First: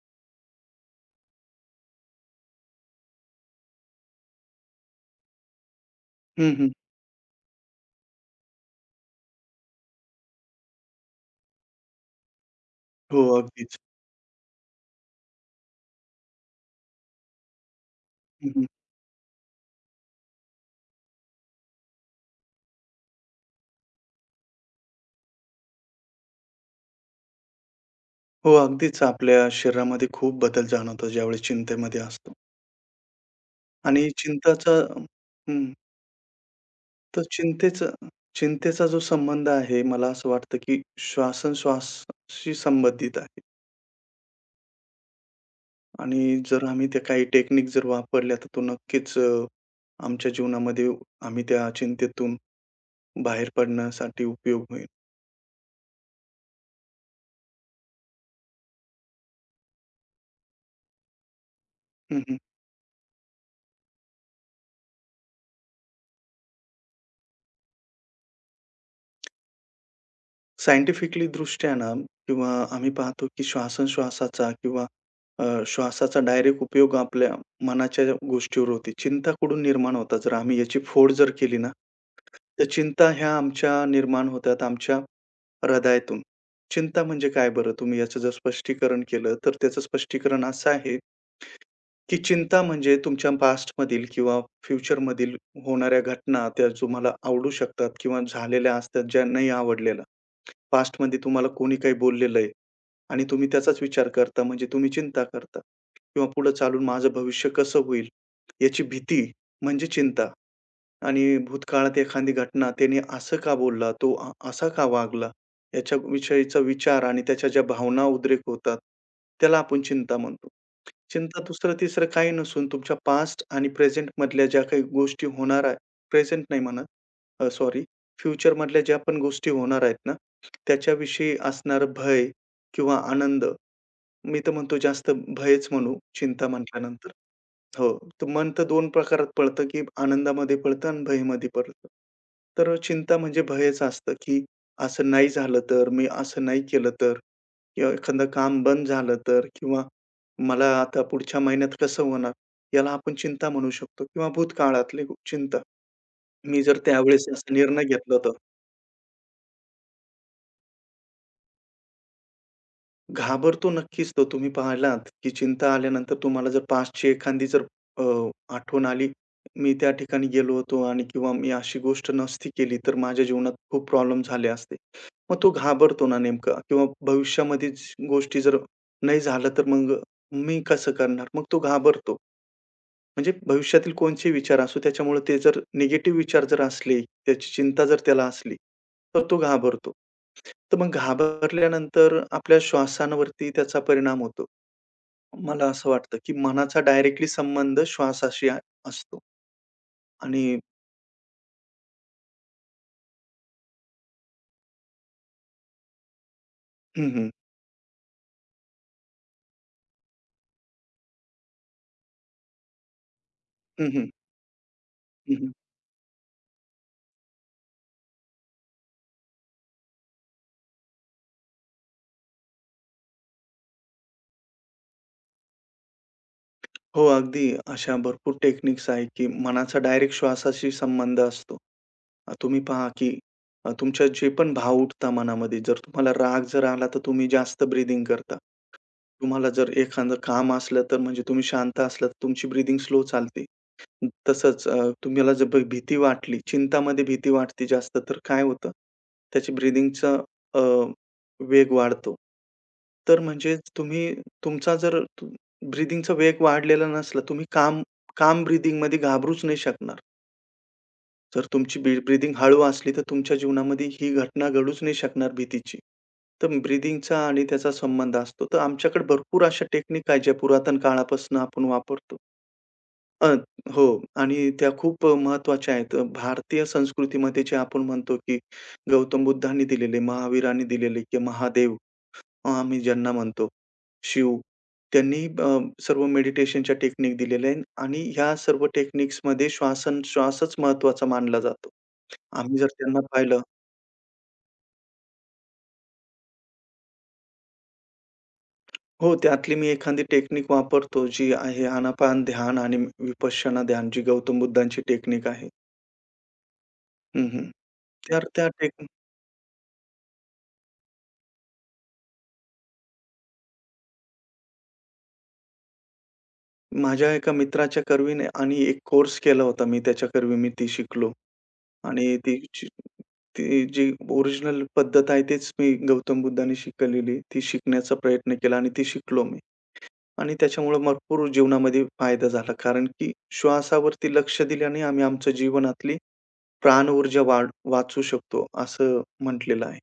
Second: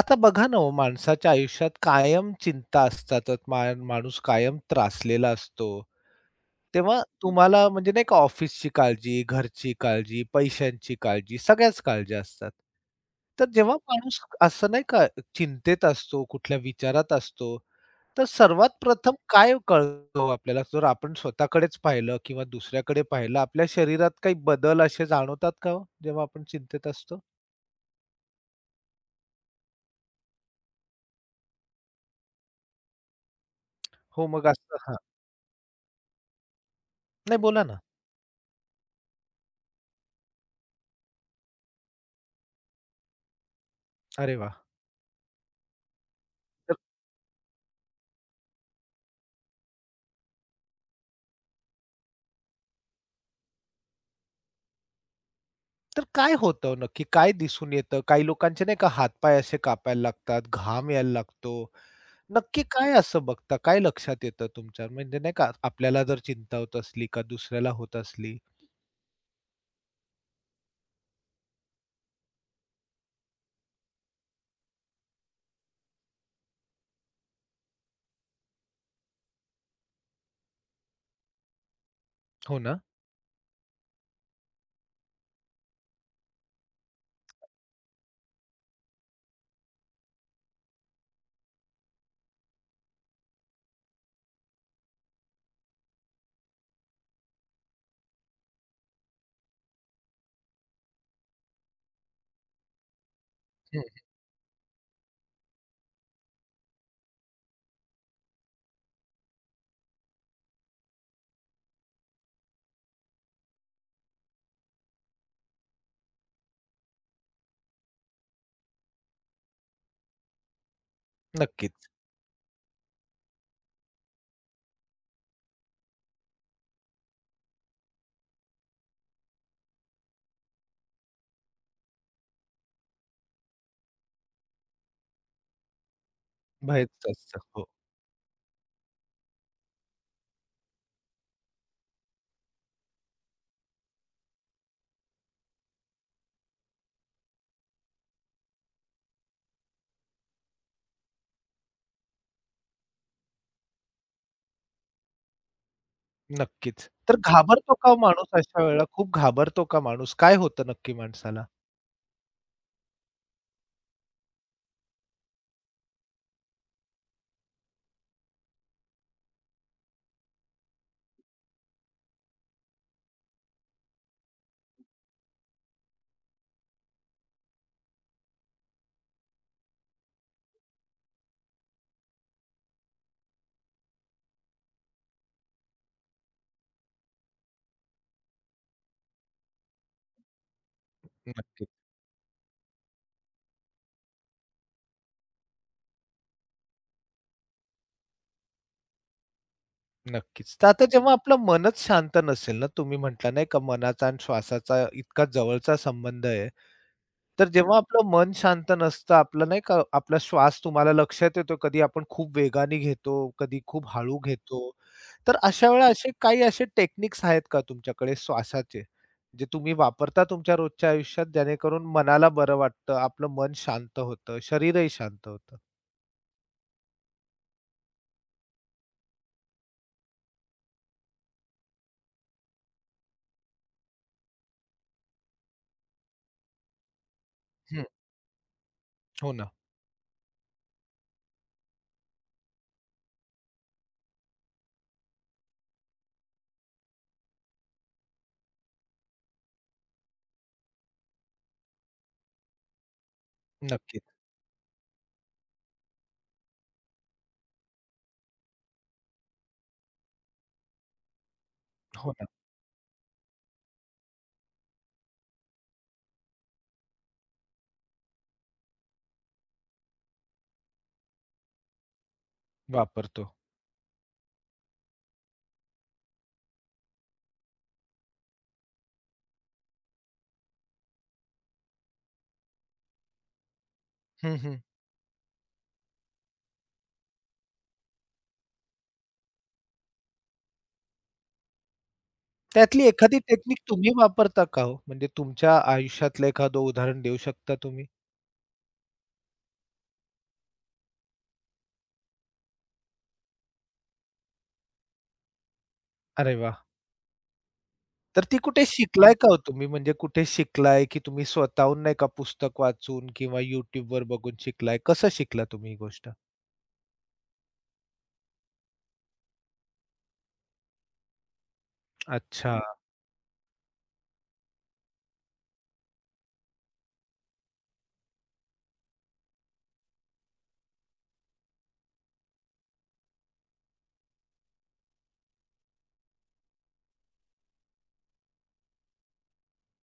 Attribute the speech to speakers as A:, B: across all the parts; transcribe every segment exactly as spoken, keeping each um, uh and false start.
A: आता बघा ना हो, माणसाच्या आयुष्यात कायम चिंता असतातच. मा माणूस कायम त्रासलेला असतो.
B: हं, हं.
A: तेव्हा तुम्हाला म्हणजे नाही का ऑफिसची काळजी, घरची काळजी, पैशांची काळजी, सगळ्याच काळज्या असतात.
B: हो,
A: तर
B: अगदीच.
A: जेव्हा माणूस असं नाही का चिंतेत असतो, कुठल्या विचारात असतो, तर
B: हं, हं.
A: सर्वात प्रथम काय कळतं हो आपल्याला? जर आपण स्वतःकडेच पाहिलं किंवा दुसऱ्याकडे पाहिलं, आपल्या शरीरात काही बदल असे जाणवतात का हो, जेव्हा आपण चिंतेत असतो?
B: हो, अगदीच आपल्या शरीरामध्ये खूप बदल जाणवतो ज्यावेळेस चिंतेमध्ये असतो आणि
A: हो, मग
B: चिंताचा
A: असं हां.
B: हं, तर
A: नाही बोला ना.
B: चिंतेचा चिंतेचा जो संबंध आहे, मला असं वाटतं, की श्वासोश्वासाशी संबंधित आहे
A: अरे वाह!
B: आणि जर आम्ही त्या काही टेक्निक जर वापरल्या, तर तो नक्कीच अ, आमच्या जीवनामध्ये आम्ही त्या चिंतेतून बाहेर पडण्यासाठी उपयोग होईल.
A: तर काय होतं नक्की? काय दिसून येतं? काही लोकांचे नाही का हात-पाय असे कापायला लागतात, घाम यायला लागतो.
B: हं, हं.
A: नक्की काय असं बघता? काय लक्षात येतं तुमच्या? म्हणजे नाही का आपल्याला जर चिंता होत असली का दुसऱ्याला होत असली.
B: सायंटिफिकली दृष्ट्या ना किंवा आम्ही पाहतो की श्वासोश्वासाचा किंवा अ, श्वासाचा डायरेक्ट उपयोग आपल्या मनाच्या गोष्टीवर होते. चिंता कुठून निर्माण होतात? जर आम्ही याची फोड जर केली ना,
A: हो
B: तर
A: ना?
B: चिंता ह्या आमच्या निर्माण होतात आमच्या हृदयातून. चिंता म्हणजे काय बरं? तुम्ही याचं जर स्पष्टीकरण केलं, तर त्याचं स्पष्टीकरण असं आहे, की चिंता म्हणजे तुमच्या पास्टमधील किंवा फ्युचरमधील होणाऱ्या घटना, त्या तुम्हाला आवडू शकतात किंवा झालेल्या असतात, ज्या नाही आवडलेल्या. पास्ट पास्टमध्ये तुम्हाला कोणी काही बोललेलं आहे आणि तुम्ही त्याचाच
A: हं,
B: विचार करता, म्हणजे तुम्ही चिंता करता किंवा पुढे चालून माझं भविष्य कसं होईल? याची भीती म्हणजे चिंता आणि भूतकाळात एखादी घटना, त्याने असं का बोलला? तो अ असा का वागला? याच्याविषयीचा विचार आणि त्याच्या ज्या भावना उद्रेक होतात, त्याला आपण चिंता म्हणतो. चिंता
A: नक्कीच.
B: दुसरं-तिसरं काही नसून तुमच्या पास्ट आणि प्रेझेंट मधल्या ज्या काही गोष्टी होणार आहे प्रेझेंट नाही म्हणत, अ, सॉरी, फ्युचर मधल्या ज्या पण गोष्टी होणार आहेत ना, त्याच्याविषयी असणारं भय किंवा आनंद, मी तर म्हणतो जास्त भयच म्हणू चिंता
A: भयच
B: म्हटल्यानंतर.
A: असतं. हो,
B: हो, तर मन तर दोन प्रकारात पडतं, की आनंदामध्ये पडतं आणि भयमध्ये पडतं. तर चिंता म्हणजे भयच असतं, की असं नाही झालं तर, मी असं नाही केलं तर किंवा एखादं काम बंद झालं तर किंवा मला आता पुढच्या महिन्यात कसं होणार? याला आपण चिंता म्हणू शकतो किंवा भूतकाळातली चिंता. मी जर
A: नक्कीच. तर
B: त्यावेळेस असा
A: घाबरतो
B: निर्णय
A: का
B: घेतला
A: माणूस
B: तर
A: अशा वेळेला? खूप घाबरतो का माणूस? काय होतं नक्की माणसाला?
B: घाबरतो नक्कीच तो. तुम्ही पाहिलात की चिंता आल्यानंतर तुम्हाला जर पास्टची एखादी जर अ, आठवण आली, मी त्या ठिकाणी गेलो होतो आणि किंवा मी अशी गोष्ट नसती केली तर माझ्या जीवनात खूप प्रॉब्लेम झाले असते. मग तो घाबरतो ना नेमका किंवा भविष्यामध्येच गोष्टी जर नाही झालं तर मग मी कसं करणार? मग तो घाबरतो. म्हणजे भविष्यातील कोणचे विचार असो, त्याच्यामुळे ते जर निगेटिव्ह विचार जर असले, त्याची चिंता जर त्याला असली, तर तो घाबरतो. तर मग
A: नक्कीच.
B: घाबरल्यानंतर आपल्या श्वासांवरती त्याचा परिणाम होतो. मला असं वाटतं, की मनाचा डायरेक्टली संबंध श्वासाशी आ- असतो आणि
A: नक्कीच. तर आता जेव्हा आपलं मनच शांत नसेल ना, तुम्ही म्हटला नाही का मनाचा आणि श्वासाचा इतका जवळचा संबंध आहे.
B: हं, हं.
A: तर जेव्हा आपलं मन शांत नसतं, आपलं नाही का आपला श्वास तुम्हाला लक्षात येतो, कधी आपण खूप वेगाने घेतो, कधी खूप
B: हं, हं.
A: हळू घेतो. तर अशा वेळा असे काही असे टेक्निक्स आहेत का तुमच्याकडे श्वासाचे, जे तुम्ही वापरता तुमच्या रोजच्या आयुष्यात जेणेकरून मनाला बरं वाटतं, आपलं मन शांत होतं, शरीरही शांत होतं?
B: हो, अगदी. अशा भरपूर टेक्निक्स आहेत, की मनाचा डायरेक्ट श्वासाशी संबंध असतो. अ, तुम्ही पहा, की अ, तुमच्या जे पण भाव उठता मनामध्ये, जर तुम्हाला राग जर आला, तर तुम्ही जास्त
A: हं.
B: ब्रीदिंग करता.
A: हो
B: तुम्हाला
A: ना.
B: जर एखादं काम असलं, तर म्हणजे तुम्ही शांत असलात, तुमची ब्रीदिंग स्लो चालते. तसंच अ, तुम्हाला जर भ भीती वाटली, चिंतामध्ये भीती वाटते जास्त, तर काय होतं, त्याची ब्रीथिंगचा अ, वेग वाढतो. तर म्हणजे तुम्ही
A: नक्कीच.
B: तुमचा जर तु ब्रीथिंगचा वेग वाढलेला नसला, तुम्ही काम काम ब्रीथिंगमध्ये घाबरूच नाही शकणार. जर तुमची ब्री
A: हो ना.
B: ब्रीथिंग हळू असली, तर तुमच्या जीवनामध्ये ही घटना घडूच नाही शकणार भीतीची. तर ब्रीथिंगचा आणि त्याचा संबंध असतो. तर आमच्याकडे भरपूर अशा टेक्निक आहेत, ज्या पुरातन काळापासून आपण वापरतो. अ,
A: वापरतो.
B: हो, आणि त्या खूप अ, महत्त्वाच्या आहेत. भारतीय संस्कृतीमध्ये जे आपण म्हणतो, की गौतम बुद्धांनी दिलेले, महावीरांनी दिलेले, की महादेव अ, आम्ही ज्यांना म्हणतो, शिव.
A: हं, हं.
B: त्यांनी अ, सर्व मेडिटेशनच्या टेक्निक दिलेल्या आहेत आणि ह्या सर्व टेक्निक्समध्ये श्वासोच्छ्वासच महत्त्वाचा मानला जातो. आम्ही जर
A: त्यातली
B: त्यांना
A: एखादी
B: पाहिलं.
A: टेक्निक तुम्ही वापरता का हो? म्हणजे तुमच्या आयुष्यातलं एखादं उदाहरण देऊ शकता तुम्ही?
B: हो, त्यातली मी एखादी टेक्निक वापरतो, जी आहे आनापान ध्यान आणि विपश्यना ध्यान, जी गौतम बुद्धांची टेक्निक आहे.
A: अरे वाह!
B: हं, हं.
A: तर
B: तर
A: ती
B: त्या
A: कुठे शिकलाय का हो तुम्ही? म्हणजे कुठे शिकलाय, की तुम्ही स्वतःहून नाही का पुस्तक वाचून किंवा YouTubeवर बघून शिकलाय? कसं शिकला तुम्ही ही गोष्ट?
B: माझ्या एका मित्राच्या कर्वीने आणि एक कोर्स केला होता मी त्याच्या कर्वी मी ती शिकलो आणि ती
A: अच्छा.
B: जी ती जी ओरिजिनल पद्धत आहे तीच मी गौतम बुद्धांनी शिकलेली ती शिकण्याचा प्रयत्न केला आणि ती शिकलो मी आणि त्याच्यामुळे भरपूर जीवनामध्ये फायदा झाला. कारण की श्वासावरती लक्ष दिल्याने आम्ही आमच्या जीवनातली प्राणऊर्जा वाढ वाचवू शकतो असं म्हटलेलं आहे.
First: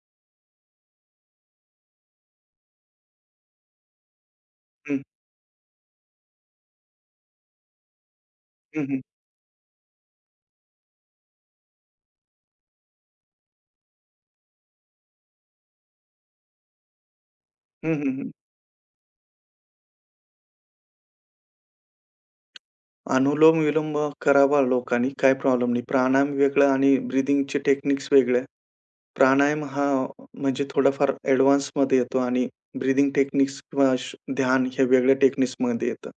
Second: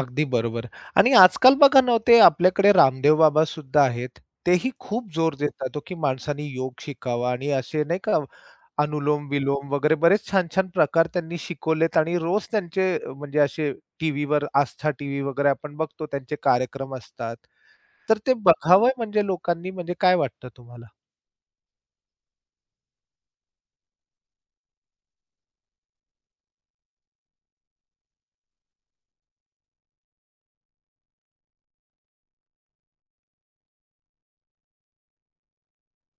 A: अगदी बरोबर. आणि आजकाल बघा ना, हो, ते आपल्याकडे रामदेव बाबा सुद्धा आहेत. तेही
B: हं.
A: खूप जोर देतात हो, की माणसाने योग शिकावा आणि असे नाही का
B: हं, हं.
A: अनुलोम-विलोम वगैरे बरेच छान-छान प्रकार त्यांनी शिकवलेत आणि रोज त्यांचे अ, म्हणजे असे टीव्हीवर आस्था टीव्ही वगैरे आपण बघतो त्यांचे कार्यक्रम असतात.
B: हं, हं,
A: तर
B: हं.
A: ते बघावं म्हणजे लोकांनी म्हणजे काय वाटतं तुम्हाला?
B: अनुलोम-विलोम करावा लोकांनी, काही प्रॉब्लेम नाही. प्राणायाम वेगळं आणि ब्रीथिंगचे टेक्निक्स वेगळ्या. प्राणायाम हा म्हणजे थोडाफार ॲडव्हान्समध्ये येतो आणि ब्रीथिंग टेक्निक्स किंवा श ध्यान ह्या वेगळ्या टेक्निक्समध्ये येतं.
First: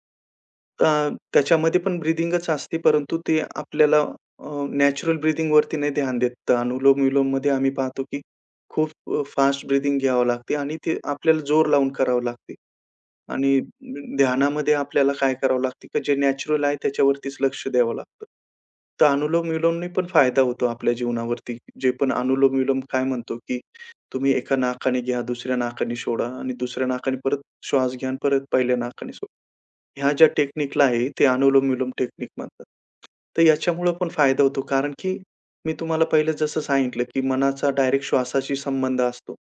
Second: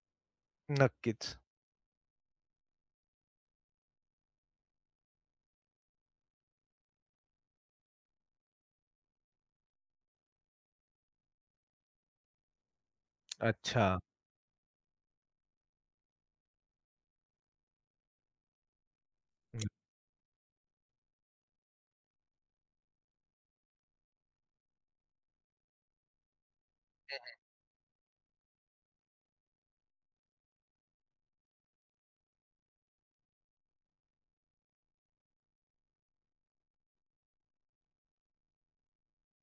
B: अ,
A: नक्कीच.
B: त्याच्यामध्ये पण ब्रीथिंगच असते, परंतु ते आपल्याला अ, नॅचरल ब्रीथिंगवरती नाही ध्यान देत. तर अनुलोम-विलोममध्ये आम्ही पाहतो, की खूप फास्ट ब्रीथिंग घ्यावं लागते आणि ते आपल्याला जोर लावून करावं लागते. आणि
A: अच्छा.
B: ध्यानामध्ये आपल्याला काय करावं लागतं, की जे नॅचरल आहे त्याच्यावरतीच लक्ष द्यावं लागतं. तर अनुलोम-विलोमने पण फायदा होतो आपल्या जीवनावरती. जे पण अनुलोम-विलोम काय म्हणतो, की तुम्ही एका नाकाने घ्या, दुसऱ्या नाकाने सोडा आणि दुसऱ्या नाकाने परत श्वास घ्या आणि परत पहिल्या नाकाने सोडा. ह्या ज्या टेक्निकला आहे ते अनुलोम-विलोम टेक्निक म्हणतात. तर याच्यामुळं पण फायदा होतो कारण की मी तुम्हाला पहिलं जसं सांगितलं, की मनाचा डायरेक्ट श्वासाशी संबंध असतो.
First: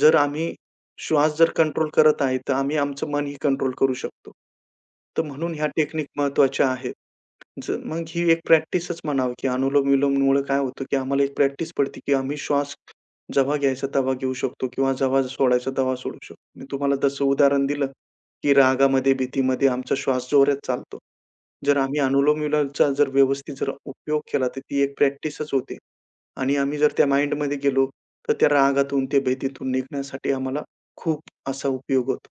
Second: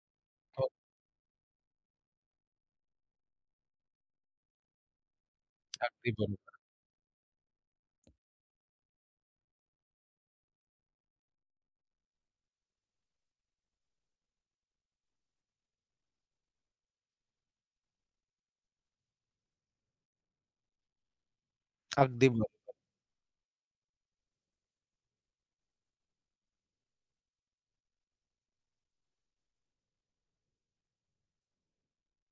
B: जर आम्ही
A: हो,
B: श्वास जर कंट्रोल करत आहे, तर आम्ही आमचं मनही कंट्रोल करू शकतो. तर म्हणून ह्या टेक्निक
A: अगदी बरोबर.
B: महत्त्वाच्या आहेत. ज मग ही एक प्रॅक्टिसच म्हणावी, की अनुलोम-विलोममुळे काय होतं, की आम्हाला एक प्रॅक्टिस पडते, की आम्ही श्वास जेव्हा घ्यायचा तेव्हा घेऊ शकतो किंवा जेव्हा सोडायचा तेव्हा सोडू शकतो. मी तुम्हाला तसं उदाहरण दिलं, की रागामध्ये, भीतीमध्ये आमचा श्वास जोरात चालतो. जर आम्ही
A: अगदी बरोबर.
B: अनुलोम-विलोमचा जर व्यवस्थित जर उपयोग केला, तर ती एक प्रॅक्टिसच होते आणि आम्ही जर त्या माइंडमध्ये गेलो, तर त्या रागातून, त्या भीतीतून निघण्यासाठी आम्हाला खूप असा उपयोग होतो.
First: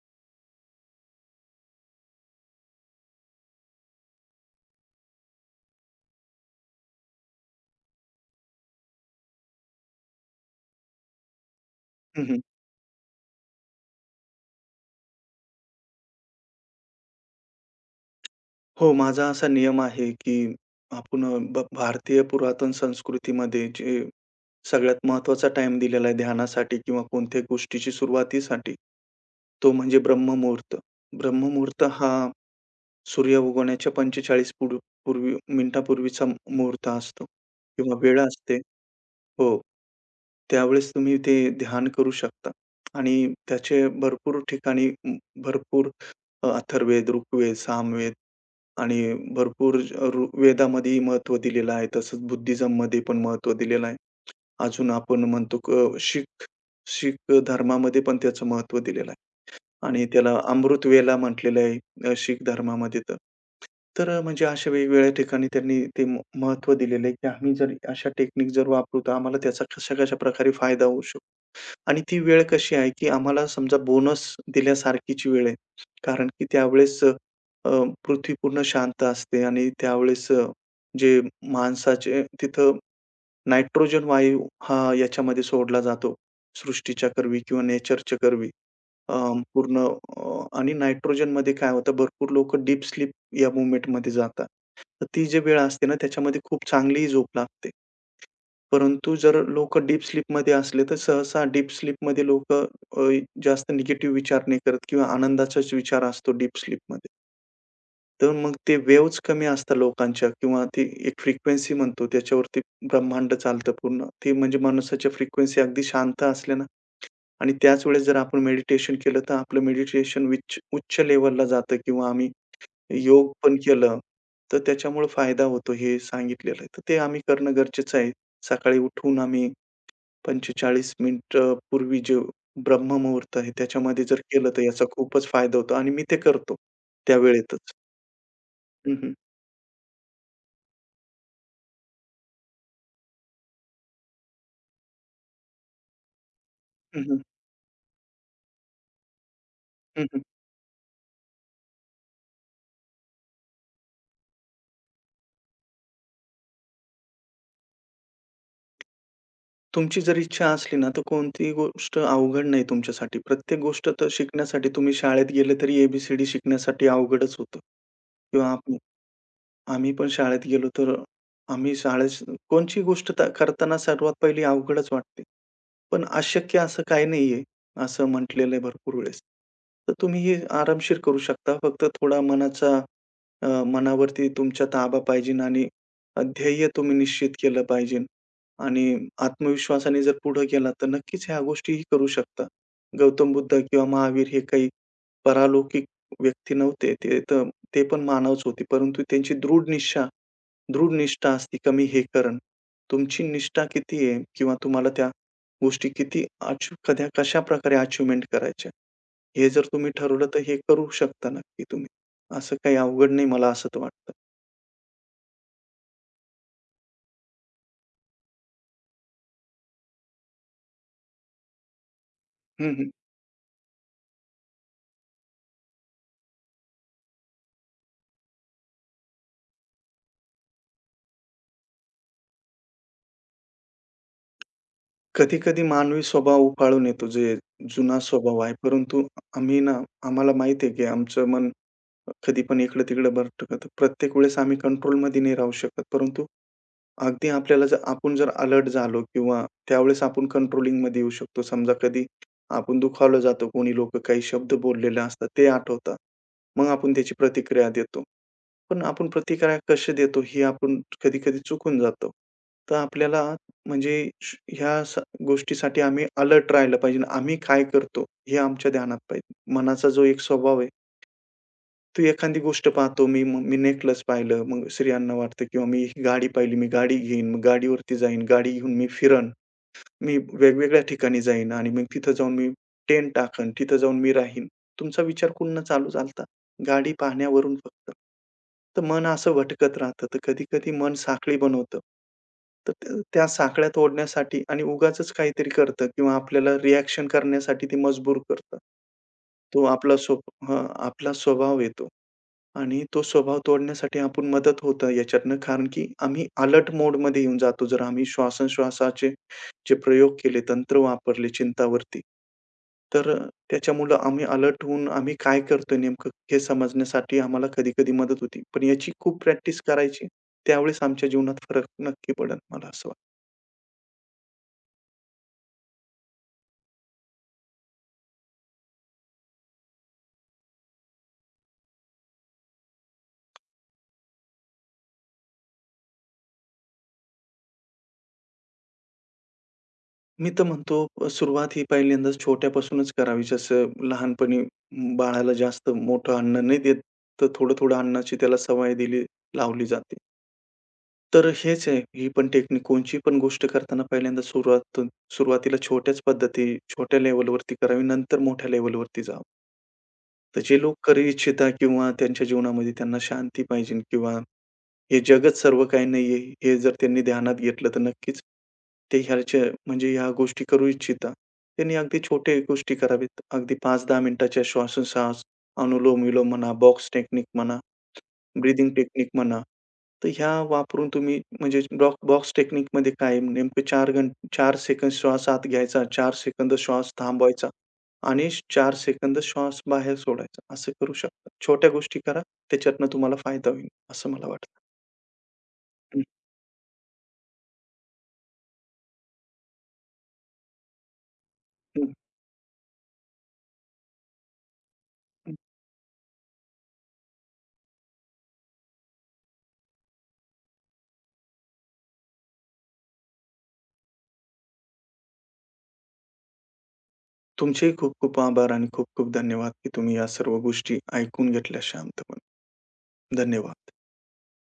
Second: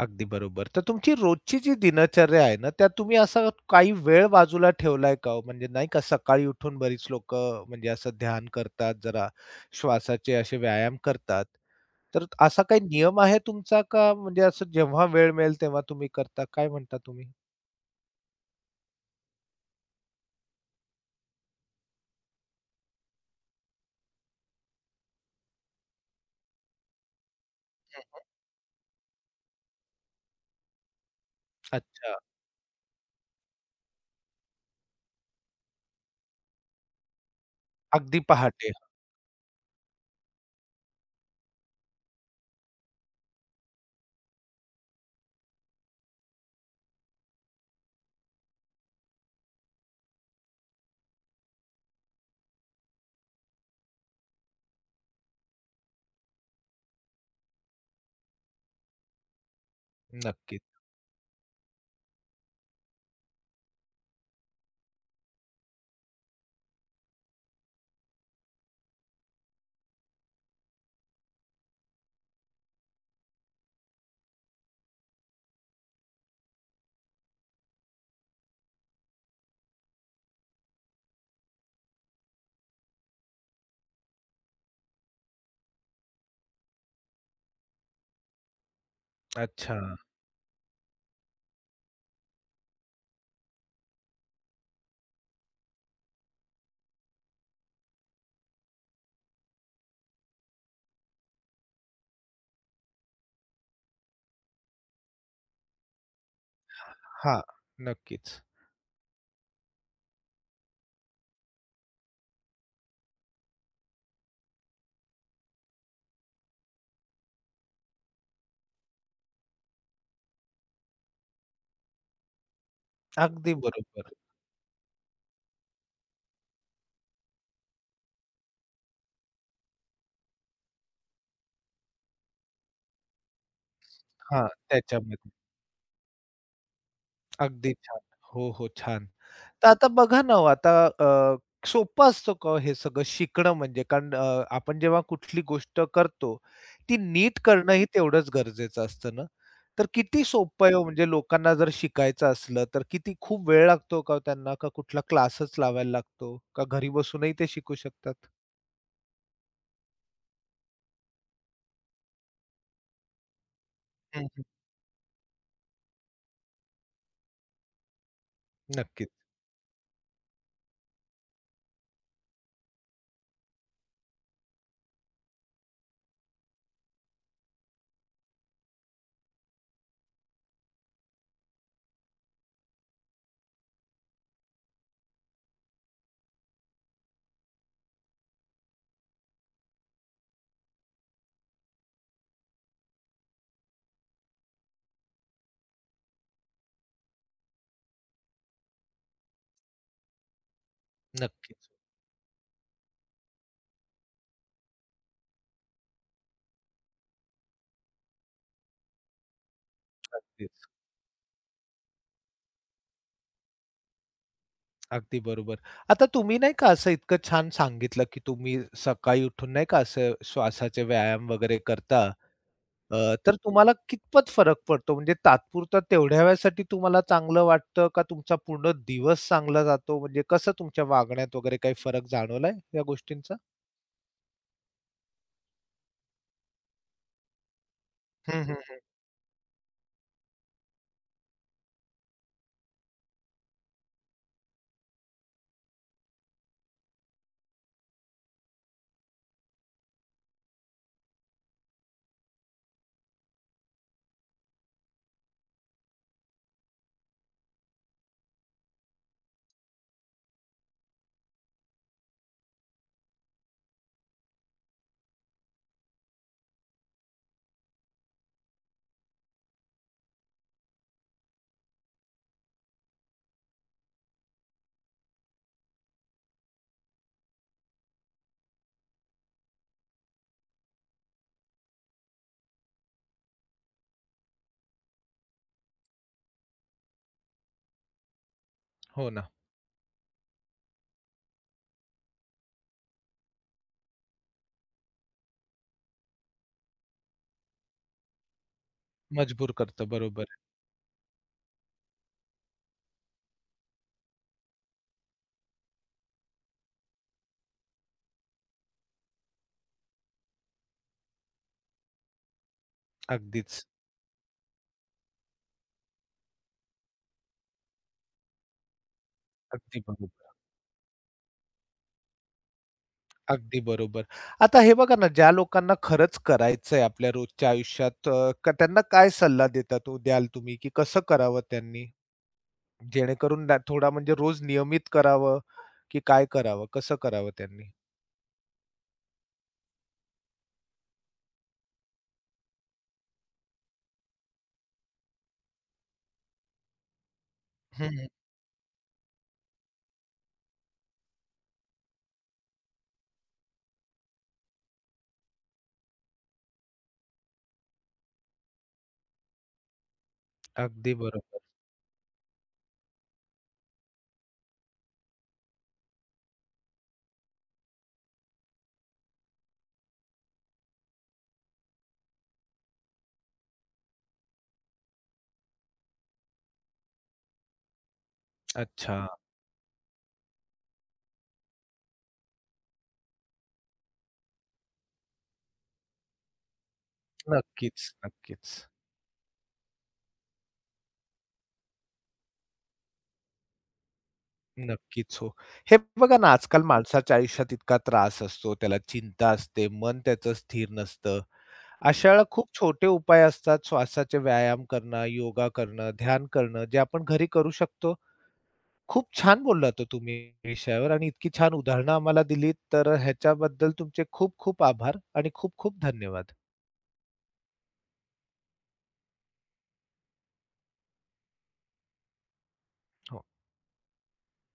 A: अगदी बरोबर. तर तुमची रोजची जी दिनचर्या आहे ना, त्यात तुम्ही असा काही वेळ बाजूला ठेवलाय का हो? म्हणजे नाही का सकाळी उठून बरीच लोकं म्हणजे असं ध्यान करतात, जरा श्वासाचे असे व्यायाम करतात. तर असा काही नियम आहे तुमचा का म्हणजे असं जेव्हा वेळ मिळेल तेव्हा तुम्ही करता? काय म्हणता तुम्ही?
B: हो, माझा असा नियम आहे, की आपण अ, ब भारतीय पुरातन संस्कृतीमध्ये जे सगळ्यात महत्त्वाचा टाईम दिलेला आहे ध्यानासाठी किंवा कोणत्याही गोष्टीची सुरुवातीसाठी, तो म्हणजे ब्रह्ममुहूर्त. ब्रह्ममुहूर्त हा
A: अच्छा.
B: सूर्य उगवण्याच्या पंचेचाळीस पूर्व पूर्वी मिनिटापूर्वीचा मुहूर्त असतो किंवा वेळ
A: अगदी
B: असते.
A: पहाटे.
B: हो. त्यावेळेस तुम्ही ते ध्यान करू शकता आणि त्याचे भरपूर ठिकाणी म, भरपूर अ, अथर्ववेद, ऋग्वेद, सामवेद आणि भरपूर ऋ वेदामध्येही महत्त्व दिलेलं आहे. तसंच बुद्धिझममध्ये पण महत्त्व दिलेलं आहे. अजून आपण म्हणतो क शीख शीख धर्मामध्ये पण त्याचं महत्त्व दिलेलं आहे आणि त्याला
A: नक्कीच.
B: अमृतवेला म्हटलेलं आहे अ, शीख धर्मामध्ये तर. तर अ, म्हणजे अशा वेगवेगळ्या ठिकाणी त्यांनी ते म दिलेलं आहे, की आम्ही जर अशा टेक्निक जर वापरू तर आम्हाला त्याचा कशा-कशा प्रकारे फायदा होऊ शकतो. आणि ती वेळ कशी आहे, की आम्हाला समजा बोनस दिल्यासारखीची वेळ आहे. कारण की त्यावेळेस अ, पृथ्वी पूर्ण शांत असते आणि त्यावेळेस अ, जे माणसाचे तिथं नायट्रोजन वायू हा याच्यामध्ये सोडला जातो. सृष्टीच्या करवी किंवा नेचरच्या करवी. अ,
A: अच्छा.
B: पूर्ण अ, आणि नायट्रोजनमध्ये काय होतं भरपूर लोकं डीप स्लीप या मूव्हमेंटमध्ये जातात. तर ती जी वेळ असते ना त्याच्यामध्ये खूप चांगलीही झोप लागते. परंतु जर लोकं डीप स्लीपमध्ये असले, तर सहसा डीप स्लीपमध्ये लोकं अ, जास्त निगेटिव्ह विचार नाही करत किंवा आनंदाचाच विचार असतो डीप स्लीपमध्ये.
A: हां.
B: तर
A: नक्कीच.
B: मग ते वेव्हज कमी असतात लोकांच्या किंवा ती एक फ्रिक्वेन्सी म्हणतो त्याच्यावरती ब्रह्मांड चालतं पूर्ण. ते म्हणजे माणसाच्या फ्रिक्वेन्सी अगदी शांत असल्या ना आणि त्याच वेळेस जर आपण मेडिटेशन केलं, तर आपलं मेडिटेशन उच्च उच्च लेव्हलला जातं किंवा आम्ही योग
A: अगदी
B: पण केलं,
A: बरोबर.
B: तर त्याच्यामुळे फायदा होतो हे सांगितलेलं आहे. तर ते आम्ही करणं गरजेचं आहे. सकाळी उठून आम्ही पंचेचाळीस मिनिटं पूर्वी जे ब्रह्ममुहूर्त आहे, त्याच्यामध्ये जर
A: हां,
B: केलं तर याचा खूपच
A: त्याच्यामध्ये.
B: फायदा होतो आणि मी ते करतो त्यावेळेतच.
A: अगदी छान. हो, हो.
B: हं,
A: छान.
B: हं.
A: तर आता बघा ना हो, आता अ, सोपं असतं का हो हे सगळं शिकणं म्हणजे? कारण अ, आपण जेव्हा कुठली गोष्ट करतो, ती
B: हं, हं.
A: नीट करणंही तेवढंच गरजेचं असतं ना. तर
B: हं, हं.
A: किती सोपं आहे हो म्हणजे लोकांना जर शिकायचं असलं, तर किती खूप वेळ लागतो हो का हो त्यांना? का कुठला क्लासच लावायला लागतो? का घरी बसूनही ते शिकू शकतात?
B: तुमची जर इच्छा असली ना, तर कोणतीही गोष्ट अवघड नाही तुमच्यासाठी. प्रत्येक गोष्ट तर
A: हं, हं.
B: शिकण्यासाठी तुम्ही शाळेत गेले तरी ए शिकण्यासाठी अवघडच होतं किंवा आपण
A: नक्कीच,
B: आम्ही पण शाळेत गेलो तर आम्ही शाळेत कोणची गोष्ट त करताना सर्वात पहिली अवघडच वाटते. पण अशक्य असं काही नाहीये, असं म्हटलेलं आहे भरपूर वेळेस. तर तुम्ही हे आरामशीर करू शकता. फक्त थोडा मनाचा अ, मनावरती तुमचा ताबा पाहिजे आणि ध्येय तुम्ही निश्चित केलं पाहिजे आणि आत्मविश्वासाने जर पुढे गेला तर नक्कीच ह्या गोष्टीही करू शकता. गौतम बुद्ध किंवा महावीर हे काही परालौकिक व्यक्ती नव्हते. ते तर ते पण मानवच होते. परंतु त्यांची दृढ निष्ठा दृढ निष्ठा असते
A: नक्कीच.
B: का मी हे करेन. तुमची निष्ठा किती आहे किंवा तुम्हाला त्या गोष्टी किती अचीव कध्या कशाप्रकारे अचिव्हमेंट करायच्या. हे जर तुम्ही ठरवलं तर हे करू शकता नक्की तुम्ही. असं काही अवघड नाही मला असं तर वाटतं.
A: अगदी बरोबर. आता तुम्ही नाही का असं इतकं छान सांगितलं, की तुम्ही सकाळी उठून नाही का असं श्वासाचे व्यायाम वगैरे करता.
B: हं, हं.
A: अ, तर तुम्हाला कितपत फरक पडतो? म्हणजे तात्पुरता तेवढ्या वेळेसाठी तुम्हाला चांगलं वाटतं का तुमचा पूर्ण दिवस चांगला जातो? म्हणजे कसं तुमच्या वागण्यात वगैरे काही फरक जाणवलाय या गोष्टींचा?
B: कधी-कधी मानवी स्वभाव उफाळून येतो, जे जुना स्वभाव
A: हं,
B: आहे.
A: हं, हं.
B: परंतु आम्ही ना आम्हाला माहिती आहे की आमचं मन कधी पण इकडं-तिकडं भरकटतं. प्रत्येक वेळेस आम्ही कंट्रोलमध्ये नाही राहू शकत. परंतु अगदी आपल्याला जर आपण जर अलर्ट झालो किंवा त्यावेळेस आपण कंट्रोलिंगमध्ये येऊ शकतो. समजा कधी आपण दुखावलं जातो, कोणी लोक काही शब्द बोललेले असतात, ते आठवतात. मग आपण त्याची प्रतिक्रिया देतो. पण आपण प्रतिक्रिया कशी देतो हे आपण कधी-कधी चुकून जातो. तर आपल्याला म्हणजे श ह्या स गोष्टीसाठी आम्ही अलर्ट राहिलं पाहिजे. आम्ही काय करतो हे आमच्या ध्यानात पाहिजे. मनाचा जो एक स्वभाव आहे ती एखादी गोष्ट पाहतो मी, मग मी नेकलेस पाहिलं, मग स्त्रियांना वाटतं किंवा मी ही गाडी पाहिली, मी गाडी घेईन, मग गाडीवरती जाईन, गाडी घेऊन मी फिरन, मी वेगवेगळ्या ठिकाणी जाईन आणि मग तिथं जाऊन मी टेंट टाकन, तिथं जाऊन मी राहीन. तुमचा विचार कुठनं चालू झाला गाडी पाहण्यावरून फक्त. तर मन
A: हो ना.
B: असं भटकत राहतं, तर कधी-कधी मन साखळी बनवतं. तर त्या त्या साखळ्या तोडण्यासाठी आणि उगाचच काहीतरी करतं किंवा आपल्याला रिएक्शन करण्यासाठी ते मजबूर करतं.
A: मजबूर
B: तो
A: करतं.
B: आपला स्व
A: बरोबर.
B: हं, आपला स्वभाव आहे आणि तो स्वभाव तोडण्यासाठी आपण मदत होतं याच्यातनं. कारण की आम्ही अलर्ट मोडमध्ये येऊन जातो. जर आम्ही श्वासोश्वासाचे जे प्रयोग केले, तंत्र वापरले चिंतावरती, तर अ,
A: अगदीच.
B: त्याच्यामुळं आम्ही अलर्ट होऊन आम्ही काय करतोय नेमकं हे समजण्यासाठी आम्हाला कधी-कधी मदत होती. पण याची खूप प्रॅक्टिस
A: अगदी
B: करायची.
A: बरोबर.
B: त्यावेळेस आमच्या जीवनात फरक नक्की पडेल, मला असं वाटतं.
A: अगदी बरोबर. आता हे बघा ना, ज्या लोकांना खरंच करायचंय आपल्या रोजच्या आयुष्यात अ, क त्यांना काय सल्ला देता तो द्याल तुम्ही, की कसं करावं त्यांनी? जेणेकरून ना थोडा म्हणजे रोज नियमित करावं, की काय करावं? कसं करावं त्यांनी?
B: मी तर म्हणतो अ, सुरुवात ही पहिल्यांदाच छोट्यापासूनच करावी. जसं लहानपणी म, बाळाला जास्त मोठं अन्न नाही देत, तर थोडं-थोडं
A: हं.
B: अन्नाची त्याला सवय दिली लावली जाते. तर हेच आहे, ही पण टेक्निक कोणची पण गोष्ट करताना पहिल्यांदा सुरुवात सुरुवातीला छोट्याच पद्धती, छोट्या लेव्हलवरती करावी, नंतर मोठ्या लेव्हलवरती जावं. तर जे लोक
A: अगदी
B: करू
A: बरोबर.
B: इच्छिता किंवा त्यांच्या जीवनामध्ये त्यांना शांती पाहिजे किंवा हे जगच सर्व काही नाहीये, हे जर त्यांनी ध्यानात घेतलं तर नक्कीच ते ह्याच्या म्हणजे ह्या गोष्टी करू इच्छिता. त्यांनी अगदी छोट्या गोष्टी करावेत. अगदी पाच ते दहा मिनिटाच्या श्वासोश्वास, अनुलोम-विलोम म्हणा, बॉक्स टेक्निक म्हणा, ब्रीथिंग
A: अच्छा.
B: टेक्निक म्हणा. तर ह्या वापरून तुम्ही म्हणजे बॉ बॉक्स टेक्निकमध्ये काय आहे नेमकं चार घं चार सेकंद श्वास आत घ्यायचा, चार सेकंद श्वास थांबवायचा
A: नक्कीच,
B: आणि
A: नक्कीच.
B: चार सेकंद श्वास बाहेर सोडायचा. असं करू शकता. छोट्या गोष्टी करा, त्याच्यातनं तुम्हाला फायदा होईल, असं मला वाटतं.
A: नक्कीच हो. हे
B: हं,
A: बघा ना, आजकाल माणसाच्या आयुष्यात इतका त्रास असतो, त्याला चिंता असते, मन त्याचं स्थिर नसतं.
B: हं,
A: अशावेळेला खूप छोटे उपाय असतात. श्वासाचे व्यायाम करणं,
B: हं.
A: योगा करणं, ध्यान करणं, जे आपण घरी करू शकतो. खूप छान बोललात हो तुम्ही या विषयावर आणि इतकी छान उदाहरणं आम्हाला दिलीत, तर ह्याच्याबद्दल तुमचे खूप खूप आभार आणि खूप खूप धन्यवाद.
B: तुमचेही खूप खूप आभार आणि खूप खूप धन्यवाद की तुम्ही या सर्व गोष्टी ऐकून घेतल्या शांतपणे. धन्यवाद.